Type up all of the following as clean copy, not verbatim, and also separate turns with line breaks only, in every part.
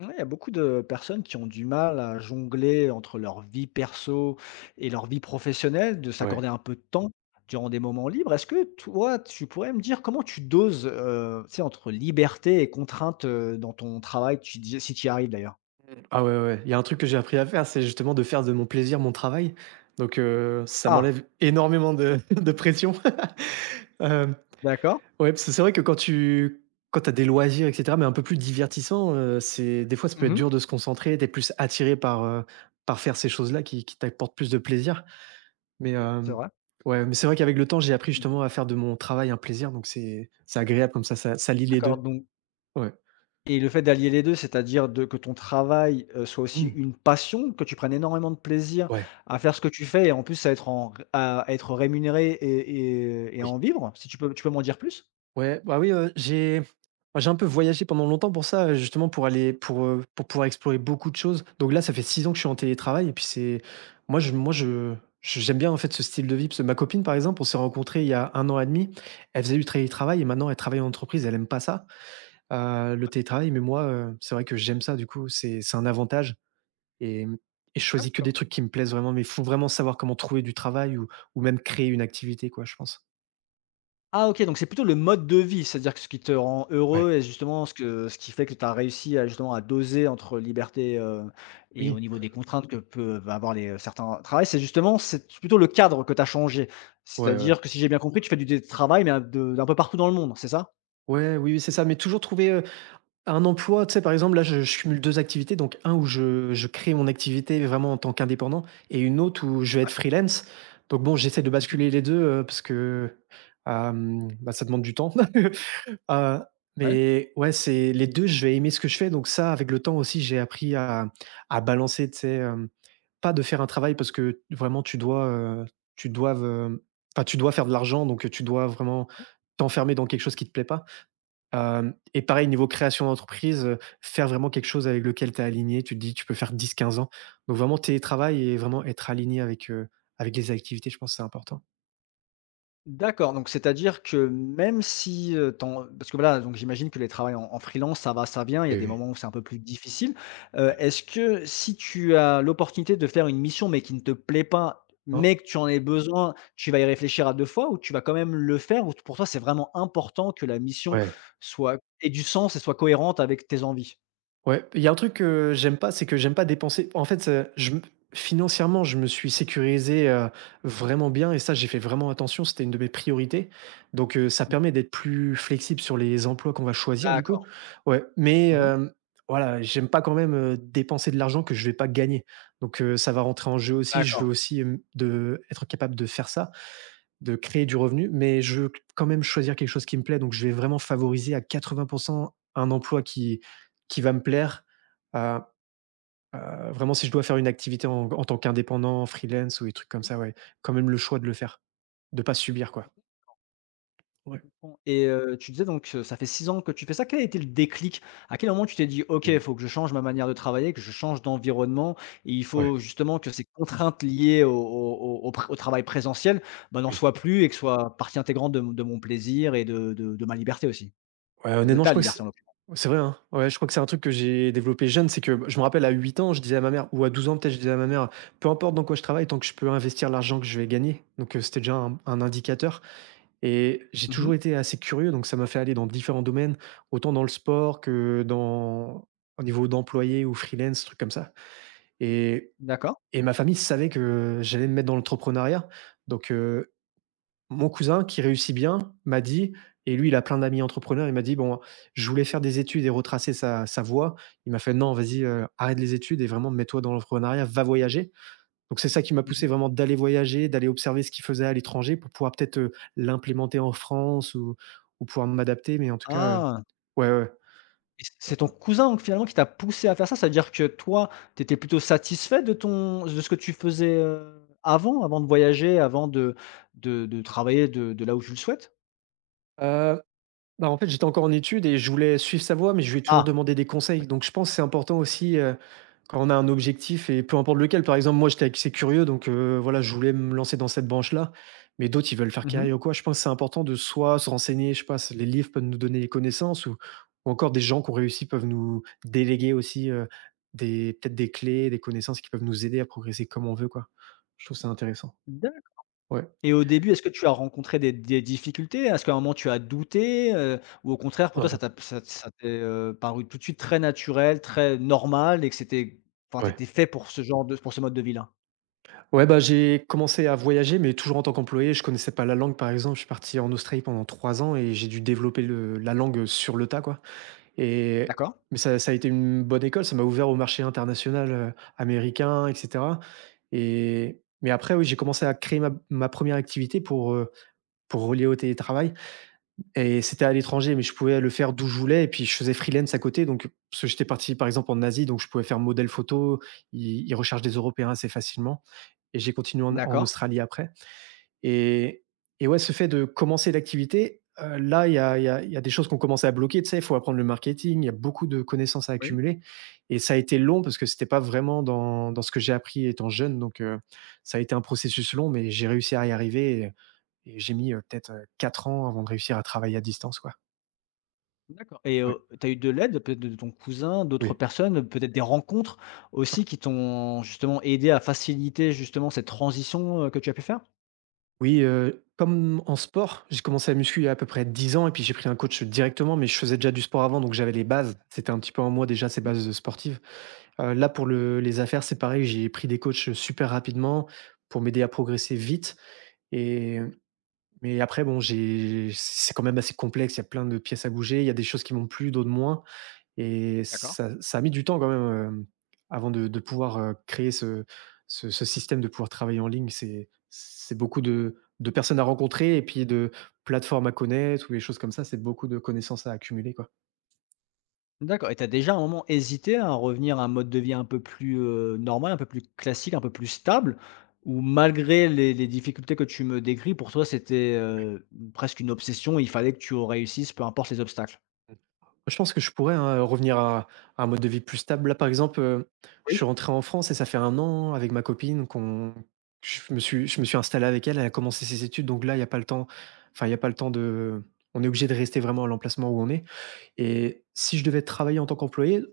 Ouais, il y a beaucoup de personnes qui ont du mal à jongler entre leur vie perso et leur vie professionnelle, de
Ouais.
s'accorder un peu de temps durant des moments libres. Est-ce que toi, tu pourrais me dire comment tu doses, tu sais, entre liberté et contrainte dans ton travail, tu dis, si tu y arrives d'ailleurs?
Ah ouais, ouais, ouais. Il y a un truc que j'ai appris à faire, c'est justement de faire de mon plaisir mon travail. Donc, ça
Ah,
m'enlève énormément de de pression. Hem,
d'accord.
ouais, parce que c'est vrai que quand tu quand t'as des loisirs et cetera, mais un peu plus divertissants, c'est des fois, ça peut être dur
Mhm.
de se concentrer. T'es plus attiré par faire ces choses-là qui t'apportent plus de plaisir. Mais,
C'est vrai.
ouais, mais c'est vrai qu'avec le temps, j'ai appris justement à faire de mon travail un plaisir, donc c'est agréable comme ça, ça lie les
D'accord.
2.
Donc.
Ouais.
Et le fait d'allier les 2, c'est-à-dire de que ton travail, soit aussi
Mmh.
une passion, que tu prennes énormément de plaisir
Ouais,
à faire ce que tu fais et en plus à être en à être rémunéré et à en
oui.
vivre, si tu peux m'en dire plus?
Ouais, bah oui, j'ai moi, j'ai un peu voyagé pendant longtemps pour ça, justement pour pouvoir explorer beaucoup de choses. Donc là, ça fait 6 ans que je suis en télétravail et puis c'est moi je j'aime bien en fait ce style de vie parce que ma copine, par exemple, on s'est rencontrés il y a 1 an et demi. Elle faisait du télétravail et maintenant elle travaille en entreprise, elle aime pas ça, le
Ouais,
télétravail, mais moi, c'est vrai que j'aime ça du coup, c'est un avantage. Et et je choisis que des
d'accord.
trucs qui me plaisent vraiment, mais il faut vraiment savoir comment trouver du travail ou même créer une activité quoi, je pense.
Ah, OK, donc c'est plutôt le mode de vie, c'est-à-dire que ce qui te rend
Ouais,
heureux et justement ce qui fait que tu as réussi à justement à doser entre liberté, et
oui.
au niveau des contraintes que peuvent avoir les, certains travails, c'est plutôt le cadre que tu as changé.
Ouais, ouais.
C'est-à-dire que si j'ai bien compris, tu fais du travail, mais un de d'un peu partout dans le monde, c'est ça?
Ouais, oui, oui, c'est ça, mais toujours trouver, un emploi, tu sais. Par exemple, là, je cumule 2 activités, donc un où je crée mon activité vraiment en tant qu'indépendant, et une autre où je vais être freelance. Donc bon, j'essaie de basculer les deux, parce que, bah, ça demande du temps. Heu,
Ouais.
mais ouais, c'est les 2. Je vais aimer ce que je fais, donc ça, avec le temps aussi, j'ai appris à balancer, tu sais, pas de faire un travail parce que vraiment tu dois hem, enfin, tu dois faire de l'argent, donc tu dois vraiment t'enfermer dans quelque chose qui te plaît pas. Hem et pareil niveau création d'entreprise, faire vraiment quelque chose avec lequel tu es aligné. Tu te dis: «Tu peux faire 10, 15 ans». Donc vraiment télétravail et vraiment être aligné avec les activités, je pense que c'est important.
D'accord, donc c'est-à-dire que même si, ton parce que voilà, donc j'imagine que les travails en freelance, ça va, ça vient, il y a
Oui,
des
oui.
moments où c'est un peu plus difficile.
Ouais.
Est-ce que si tu as l'opportunité de faire une mission, mais qui ne te plaît pas,
Hein?
mais que tu en aies besoin, tu vas y réfléchir à 2 fois ou tu vas quand même le faire? Ou t Pour toi, c'est vraiment important que la mission
Ouais.
soit ait du sens et soit cohérente avec tes envies?
Ouais, il y a un truc que j'aime pas, c'est que j'aime pas dépenser. En fait, je me financièrement, je me suis sécurisé, vraiment bien et ça, j'ai fait vraiment attention, c'était une de mes priorités. Donc, ça
Mmh.
permet d'être plus flexible sur les emplois qu'on va choisir du
D'accord.
coup. Ouais, mais,
Mmh.
voilà, j'aime pas quand même, dépenser de l'argent que je vais pas gagner. Donc, ça va rentrer en jeu aussi. Je
D'accord.
veux aussi, de être capable de faire ça, de créer du revenu, mais je veux quand même choisir quelque chose qui me plaît, donc je vais vraiment favoriser à 80 un emploi qui va me plaire. Heu, vraiment si je dois faire une activité en tant qu'indépendant, freelance ou des trucs comme ça, ouais, quand même le choix de le faire, de pas subir quoi. Ouais.
Bon, tu disais, ça fait 6 ans que tu fais ça. Quel a été le déclic? À quel moment tu t'es dit: «OK, il faut que je change ma manière de travailler, que je change d'environnement, et il
Ouais,
faut justement que ces contraintes liées au travail présentiel, ben n'en
oui.
soient plus et que soient partie intégrante de mon plaisir et de ma liberté aussi».
Ouais,
Enfin, de
honnêtement, je
ta
crois que c'est
liberté en l'occurrence.
c'est vrai, hein. Ouais, je crois que c'est un truc que j'ai développé jeune. C'est que je me rappelle à 8 ans, je disais à ma mère, ou à 12 ans peut-être, je disais à ma mère: «Peu importe dans quoi je travaille, tant que je peux investir l'argent que je vais gagner». Donc, c'était déjà un indicateur. Et j'ai
Mmh.
toujours été assez curieux, donc ça m'a fait aller dans différents domaines, autant dans le sport que dans au niveau d'employé ou freelance, trucs comme ça. Et
D'accord.
et ma famille savait que j'allais me mettre dans l'entrepreneuriat. Donc, mon cousin qui réussit bien m'a dit, et lui, il a plein d'amis entrepreneurs, il m'a dit: «Bon, je voulais faire des études et retracer sa voie». Il m'a fait: «Non, vas-y, arrête les études et vraiment mets-toi dans l'entrepreneuriat, va voyager». Donc c'est ça qui m'a poussé
Mmh.
vraiment d'aller voyager, d'aller observer ce qu'ils faisaient à l'étranger pour pouvoir peut-être, l'implémenter en France ou pouvoir m'adapter, mais en tout cas,
Ah!
ouais, ouais, ouais.
Et c'est ton cousin donc finalement qui t'a poussé à faire ça? C'est à dire que toi, tu étais plutôt satisfait de ce que tu faisais, avant de voyager, avant de travailler de là où tu le souhaites?
Bah, en fait, j'étais encore en études et je voulais suivre sa voie, mais je lui ai toujours
Ah,
demandé des conseils.
d'accord.
Donc, je pense que c'est important aussi, quand on a un objectif et peu importe lequel. Par exemple, moi, j'étais assez curieux, donc, voilà, je voulais me lancer dans cette branche-là, mais d'autres, ils veulent faire
Mmh.
carrière ou quoi. Je pense que c'est important de soit se renseigner, je sais pas, les livres peuvent nous donner les connaissances, ou encore des gens qui ont réussi peuvent nous déléguer aussi, des peut-être des clés, des connaissances qui peuvent nous aider à progresser comme on veut, quoi. Je trouve ça intéressant.
D'ac
Ouais.
Et au début, est-ce que tu as rencontré des difficultés? Est-ce qu'à un moment tu as douté, ou au contraire pour toi ça
Mmh.
t'a ça ça t'est, paru tout de suite très naturel, très normal et que c'était, enfin,
Ouais.
tu fait pour ce mode de vie-là?
Ouais, bah, j'ai commencé à voyager, mais toujours en tant qu'employé. Je connaissais pas la langue, par exemple. Je suis parti en Australie pendant 3 ans et j'ai dû développer le la langue sur le tas, quoi, et
D'accord,
mais ça a été une bonne école. Ça m'a ouvert au marché international, américain et cetera, mais après, oui, j'ai commencé à créer ma première activité pour relier au télétravail, et c'était à l'étranger, mais je pouvais le faire d'où je voulais, et puis je faisais freelance à côté, donc parce que j'étais parti, par exemple, en Asie, donc je pouvais faire modèle photo. Ils recherchent des Européens assez facilement, et j'ai continué en
d'accord.
Australie après. Et et ouais, ce fait de commencer l'activité, là, il y a il y a il y a des choses qu'on commençait à bloquer, tu sais? Il faut apprendre le marketing, il y a beaucoup de connaissances à accumuler, et ça a été long parce que c'était pas vraiment dans ce que j'ai appris étant jeune, donc, ça a été un processus long, mais j'ai réussi à y arriver. Et j'ai mis, peut-être, 4 ans avant de réussir à travailler à distance, quoi.
Et
Ouais,
tu as eu de l'aide peut-être de ton cousin, d'autres
oui.
personnes, peut-être des rencontres aussi qui t'ont justement aidé à faciliter justement cette transition, que tu as pu faire?
Oui, comme en sport, j'ai commencé à muscu il y a à peu près 10 ans et puis j'ai pris un coach directement, mais je faisais déjà du sport avant, donc j'avais les bases. C'était un petit peu en moi déjà, ces
Mmh.
bases sportives. Là pour le les affaires, c'est pareil, j'ai pris des coachs super rapidement pour m'aider à progresser vite. et mais après bon, j'ai c'est quand même assez complexe, il y a plein de pièces à bouger, il y a des choses qui m'ont plu, d'autres moins. Et
D'accord.
ça a mis du temps quand même, avant de pouvoir, créer ce système de pouvoir travailler en ligne. C'est beaucoup de personnes à rencontrer et puis de plateformes à connaître ou des choses comme ça. C'est beaucoup de connaissances à accumuler, quoi.
D'accord, et tu as déjà à un moment hésité à revenir à un mode de vie un peu plus, normal, un peu plus classique, un peu plus stable? Ou malgré les difficultés que tu me décris, pour toi c'était, presque une obsession, il fallait que tu réussisses peu importe les obstacles?
Je pense que je pourrais, hein, revenir à un mode de vie plus stable. Là, par exemple, je suis
Oui.
rentré en France et ça fait 1 an avec ma copine qu'on je me suis installé avec elle. Elle a commencé ses études, donc là, il y a pas le temps, enfin, il y a pas le temps de, on est obligé de rester vraiment à l'emplacement où on est. Et si je devais travailler en tant qu'employé,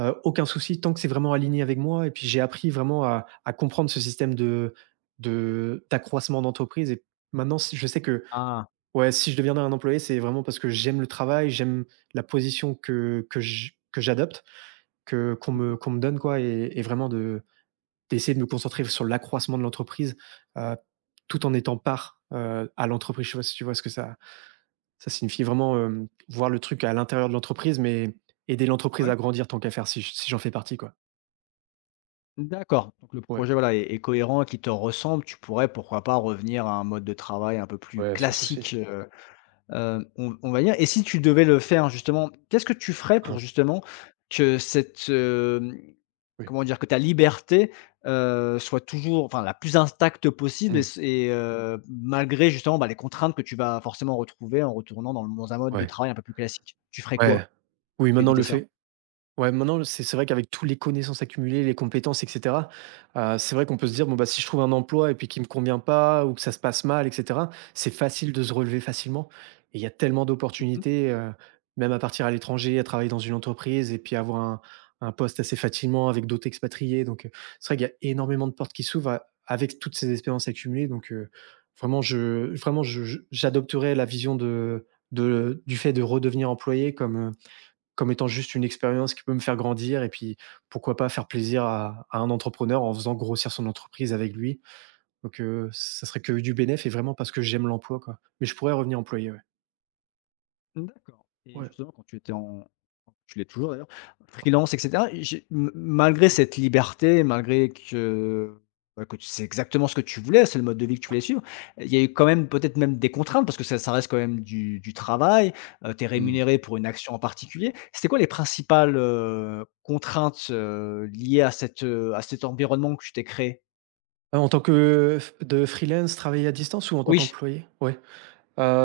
aucun souci tant que c'est vraiment aligné avec moi, et puis j'ai appris vraiment à comprendre ce système de d'accroissement d'entreprise. Et maintenant, si je sais que,
Ah.
ouais, si je deviendrais un employé, c'est vraiment parce que j'aime le travail, j'aime la position que j'adopte, que
Mmh.
qu'on me donne, quoi, et vraiment de d'essayer de me concentrer sur l'accroissement de l'entreprise, heu, tout en étant part, à l'entreprise. Je sais pas si tu vois ce que ça signifie vraiment, voir le truc à l'intérieur de l'entreprise, mais aider l'entreprise
Ouais.
à grandir tant qu'à faire si j'en fais partie, quoi.
D'accord. Donc le
Ouais.
projet, voilà, est cohérent et qui te ressemble. Tu pourrais, pourquoi pas, revenir à un mode de travail un peu plus
Ouais, sans souci.
classique, on va dire. Et si tu devais le faire, justement, qu'est-ce que tu ferais pour
Hein,
justement que cette,
oui.
comment dire, que ta liberté soit toujours, enfin, la plus intacte possible, et
Mmh.
malgré justement, bah, les contraintes que tu vas forcément retrouver en retournant dans un mode de
Ouais,
travail un peu plus classique. Tu ferais
ouais.
quoi?
Oui, maintenant
Éviter
le
ça?
fait... Ouais, maintenant, c'est vrai qu'avec toutes les connaissances accumulées, les compétences, et cetera, c'est vrai qu'on peut se dire: «Bon, bah, si je trouve un emploi et puis qui me convient pas ou que ça se passe mal, et cetera», c'est facile de se relever facilement et il y a tellement
Mmh.
d'opportunités, même à partir à l'étranger, à travailler dans une entreprise et puis avoir un poste assez facilement avec d'autres expatriés donc c'est vrai qu'il y a énormément de portes qui s'ouvrent a avec toutes ces expériences accumulées donc vraiment je j'adopterais la vision de du fait de redevenir employé comme, comme étant juste une expérience qui peut me faire grandir et puis pourquoi pas faire plaisir à un entrepreneur en faisant grossir son entreprise avec lui. Donc ça serait que du bénéf et vraiment parce que j'aime l'emploi, quoi. Mais je pourrais revenir employé, ouais.
D'accord, et
Ouais,
justement quand tu étais en tu l'es toujours d'ailleurs, freelance et cetera, j'ai m malgré
oui.
cette liberté, malgré que, bah, que tu sais exactement ce que tu voulais, c'est le mode de vie que tu voulais suivre, il y a eu quand même peut-être même des contraintes parce que ça reste quand même du travail, tu es
Mmh.
rémunéré pour une action en particulier. C'était quoi les principales, contraintes, liées à cet environnement que tu t'es créé?
En tant que f de freelance, travailler à distance ou en tant
Oui.
qu'employé? Ouais.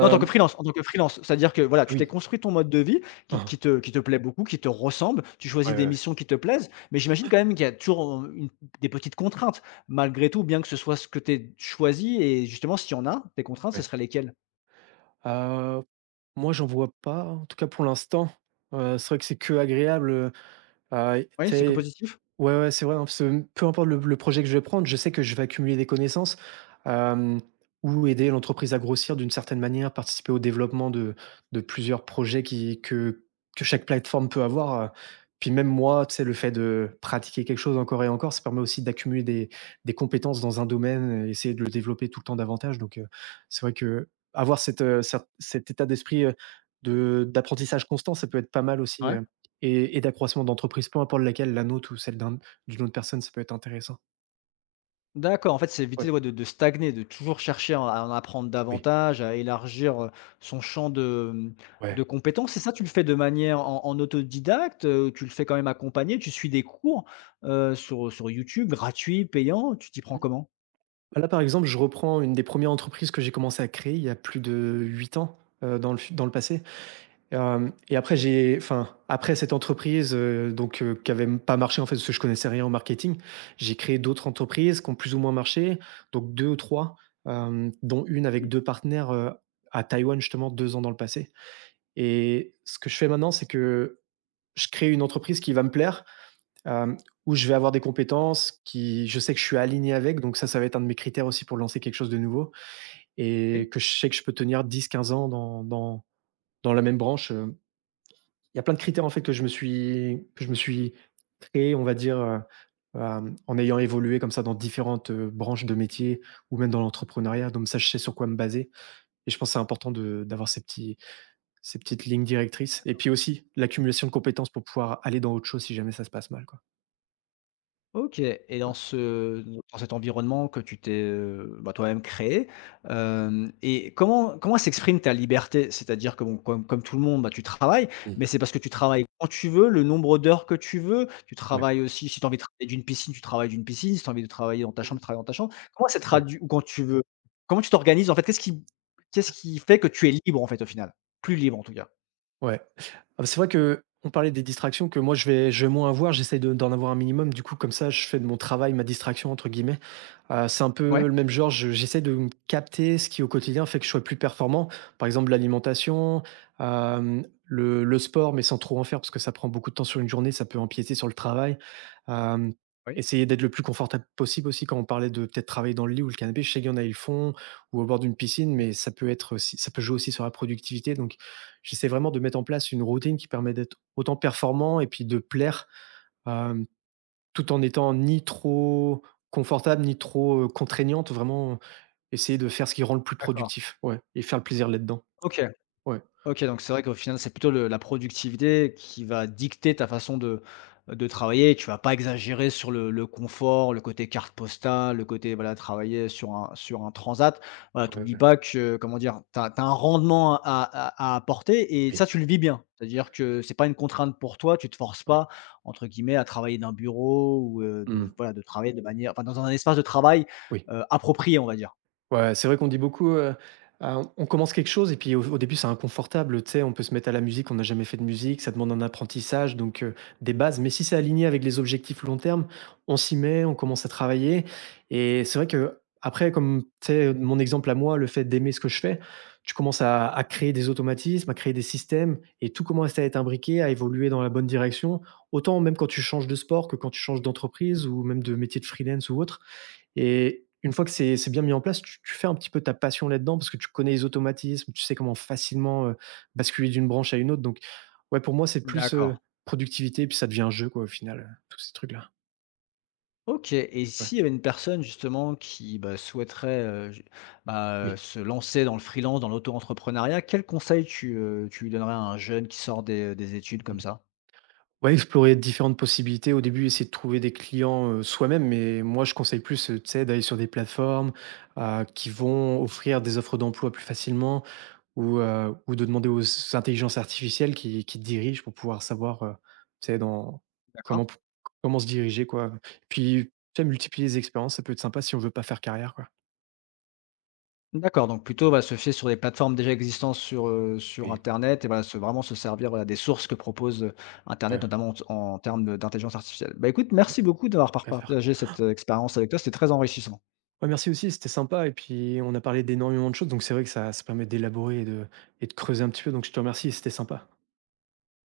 Non, en tant que freelance. C'est-à-dire que voilà,
ah
tu t'es
oui.
construit ton mode de vie
Hein,
qui
hein.
qui te qui te plaît beaucoup, qui te ressemble, tu
Ouais,
choisis
ouais,
des
ouais.
missions qui te plaisent, mais j'imagine quand même qu'il y a toujours, une des petites contraintes malgré tout, bien que ce soit ce que tu aies choisi, et justement s'il y en a, tes contraintes, ce
Ouais.
serait lesquelles?
Heu, moi, j'en vois pas, en tout cas pour l'instant. C'est vrai que c'est que agréable, tu
Oui, c'est que
sais...
positif?
Ouais, ouais, c'est vrai, hein, parce que peu importe le projet que je vais prendre, je sais que je vais accumuler des connaissances, hem, ou aider l'entreprise à grossir d'une certaine manière, participer au développement de plusieurs projets qui que chaque plateforme peut avoir, puis même moi, tu sais, le fait de pratiquer quelque chose encore et encore, ça permet aussi d'accumuler des compétences dans un domaine et essayer de le développer tout le temps davantage, donc c'est vrai qu'avoir cette, cet état d'esprit, de d'apprentissage constant, ça peut être pas mal aussi,
Ouais.
et d'accroissement d'entreprise, peu importe laquelle, la nôtre ou celle d'une autre personne, ça peut être intéressant.
D'accord, en fait, c'est
Ouais.
éviter, ouais, de stagner, de toujours chercher à en apprendre
Oui,
davantage, à élargir, son champ de
ouais.
compétences, et ça, tu le fais de manière en autodidacte, tu le fais quand même accompagné, tu suis des cours, sur YouTube, gratuits, payants, tu t'y prends
Mmh.
comment?
Bah, là, par exemple, je reprends une des premières entreprises que j'ai commencé à créer il y a plus de 8 ans, dans le fu dans le passé. Hem, et après j'ai... enfin, après cette entreprise, donc qui avait pas marché, en fait, parce que je connaissais rien au marketing, j'ai créé d'autres entreprises qui ont plus ou moins marché, donc 2 ou 3, hem, dont une avec
Oui,
2 partenaires, à Taïwan, justement, 2 ans dans le passé, et ce que je fais maintenant, c'est que je crée une entreprise qui va me plaire, euh, où je vais avoir des compétences qui, je sais que je suis aligné avec, donc ça va être un de mes critères aussi pour lancer quelque chose de nouveau et
oui.
que je sais que je peux tenir 10, 15 ans dans, dans, dans la même branche. Il y a plein de critères en fait que je me suis créé, on va dire, euh, en ayant évolué comme ça dans différentes branches de métier ou même dans l'entrepreneuriat. Donc ça, je sais sur quoi me baser. Et je pense que c'est important d'avoir ces petites lignes directrices. Et puis aussi l'accumulation de compétences pour pouvoir aller dans autre chose si jamais ça se passe mal. Quoi.
OK, et dans cet environnement que tu t'es, bah, toi-même créé, hem et comment s'exprime ta liberté? C'est-à-dire que bon, comme tout le monde, bah, tu travailles,
Mmh.
mais c'est parce que tu travailles quand tu veux, le nombre d'heures que tu veux, tu
Ouais.
travailles aussi si tu as envie de travailler d'une piscine, tu travailles d'une piscine, si tu as envie de travailler dans ta
Mmh.
chambre, tu travailles dans ta chambre. Comment ça
Ouais.
traduit, ou quand tu veux? Comment tu t'organises en fait? Qu'est-ce qui fait que tu es libre en fait, au final? Plus libre en tout cas?
Ouais. Ah bah, c'est vrai que on parlait des distractions que moi je vais moins avoir, j'essaye de d'en avoir un minimum. Du coup, comme ça, je fais de mon travail «ma distraction» entre guillemets. C'est un peu
Ouais?
le même genre, je j'essaie de me capter ce qui au quotidien fait que je sois plus performant. Par exemple, l'alimentation, hem, le sport, mais sans trop en faire parce que ça prend beaucoup de temps sur une journée, ça peut empiéter sur le travail. Hem,
Oui.
essayer d'être le plus confortable possible aussi, quand on parlait de peut-être travailler dans le lit ou le canapé, je sais qu'il y en a, ils le font, ou au bord d'une piscine,
Mmh.
mais ça peut être aussi ça peut jouer aussi sur la productivité donc... J'essaie vraiment de mettre en place une routine qui permet d'être autant performant et puis de plaire, hem, tout en étant ni trop confortable, ni trop, contraignante. Vraiment essayer de faire ce qui rend le plus
D'accord.
productif, ouais, et faire le plaisir là-dedans.
OK.
Ouais.
OK, donc c'est vrai qu'au final, c'est plutôt le la productivité qui va dicter ta façon de travailler. Tu vas pas exagérer sur le confort, le côté carte postale, le côté, voilà, travailler sur un transat. Voilà,
Ouais,
t'oublies
ouais,
pas que, comment dire? Tu as un rendement à apporter, et ça,
oui.
tu le vis bien. C'est-à-dire que c'est pas une contrainte pour toi, tu te forces
Ah.
pas, entre guillemets, à travailler d'un bureau, ou, de
Mmh.
voilà, de travailler de manière, enfin, dans un espace de travail,
Oui.
appropriée, on va dire.
Ouais, c'est vrai qu'on dit beaucoup, ah, on commence quelque chose et puis au début, c'est inconfortable, tu sais? On peut se mettre à la musique, on n'a jamais fait de musique, ça demande un apprentissage, donc des bases, mais si c'est aligné avec les objectifs long terme, on s'y met, on commence à travailler et c'est vrai que après, comme tu sais, mon exemple à moi, le fait d'aimer ce que je fais, tu commences à créer des automatismes, à créer des systèmes et tout commence à être imbriqué, à évoluer dans la bonne direction. Autant même quand tu changes de sport que quand tu changes d'entreprise ou même de métier de freelance ou autre, et une fois que c'est bien mis en place, tu fais un petit peu ta passion là-dedans parce que tu connais les automatismes, tu sais comment facilement, basculer d'une branche à une autre donc ouais, pour moi, c'est plus,
D'accord.
productivité, puis ça devient un jeu quoi, au final, tous ces trucs-là.
OK, et
Ouais.
s'il y avait une personne justement qui, bah, souhaiterait,
Oui.
se lancer dans le freelance, dans l'auto-entrepreneuriat, quel conseil tu lui donnerais à un jeune qui sort des études
Mmh.
comme ça?
Ouais, explorer différentes possibilités au début, essayer de trouver des clients, soi-même, mais moi, je conseille plus, tu sais, d'aller sur des plateformes, qui vont offrir des offres d'emploi plus facilement, ou, ou de demander aux intelligences artificielles qui te dirigent pour pouvoir savoir, tu sais, dans...
D'accord.
comment p comment se diriger, quoi. Puis, tu sais, multiplier les expériences, ça peut être sympa si on veut pas faire carrière, quoi.
D'accord, donc plutôt, va se fier sur des plateformes déjà existantes sur
Oui,
internet, et voilà, se vraiment se servir, voilà, des sources que propose, internet,
ouais.
notamment en termes de d'intelligence artificielle. Bah, écoute, merci beaucoup d'avoir
Tant qu'à faire.
partagé cette, expérience avec toi, c'était très enrichissant.
Ouais, merci aussi, c'était sympa et puis on a parlé d'énormément de choses, donc c'est vrai que ça ça permet d'élaborer et de creuser un petit peu, donc je te remercie, c'était sympa.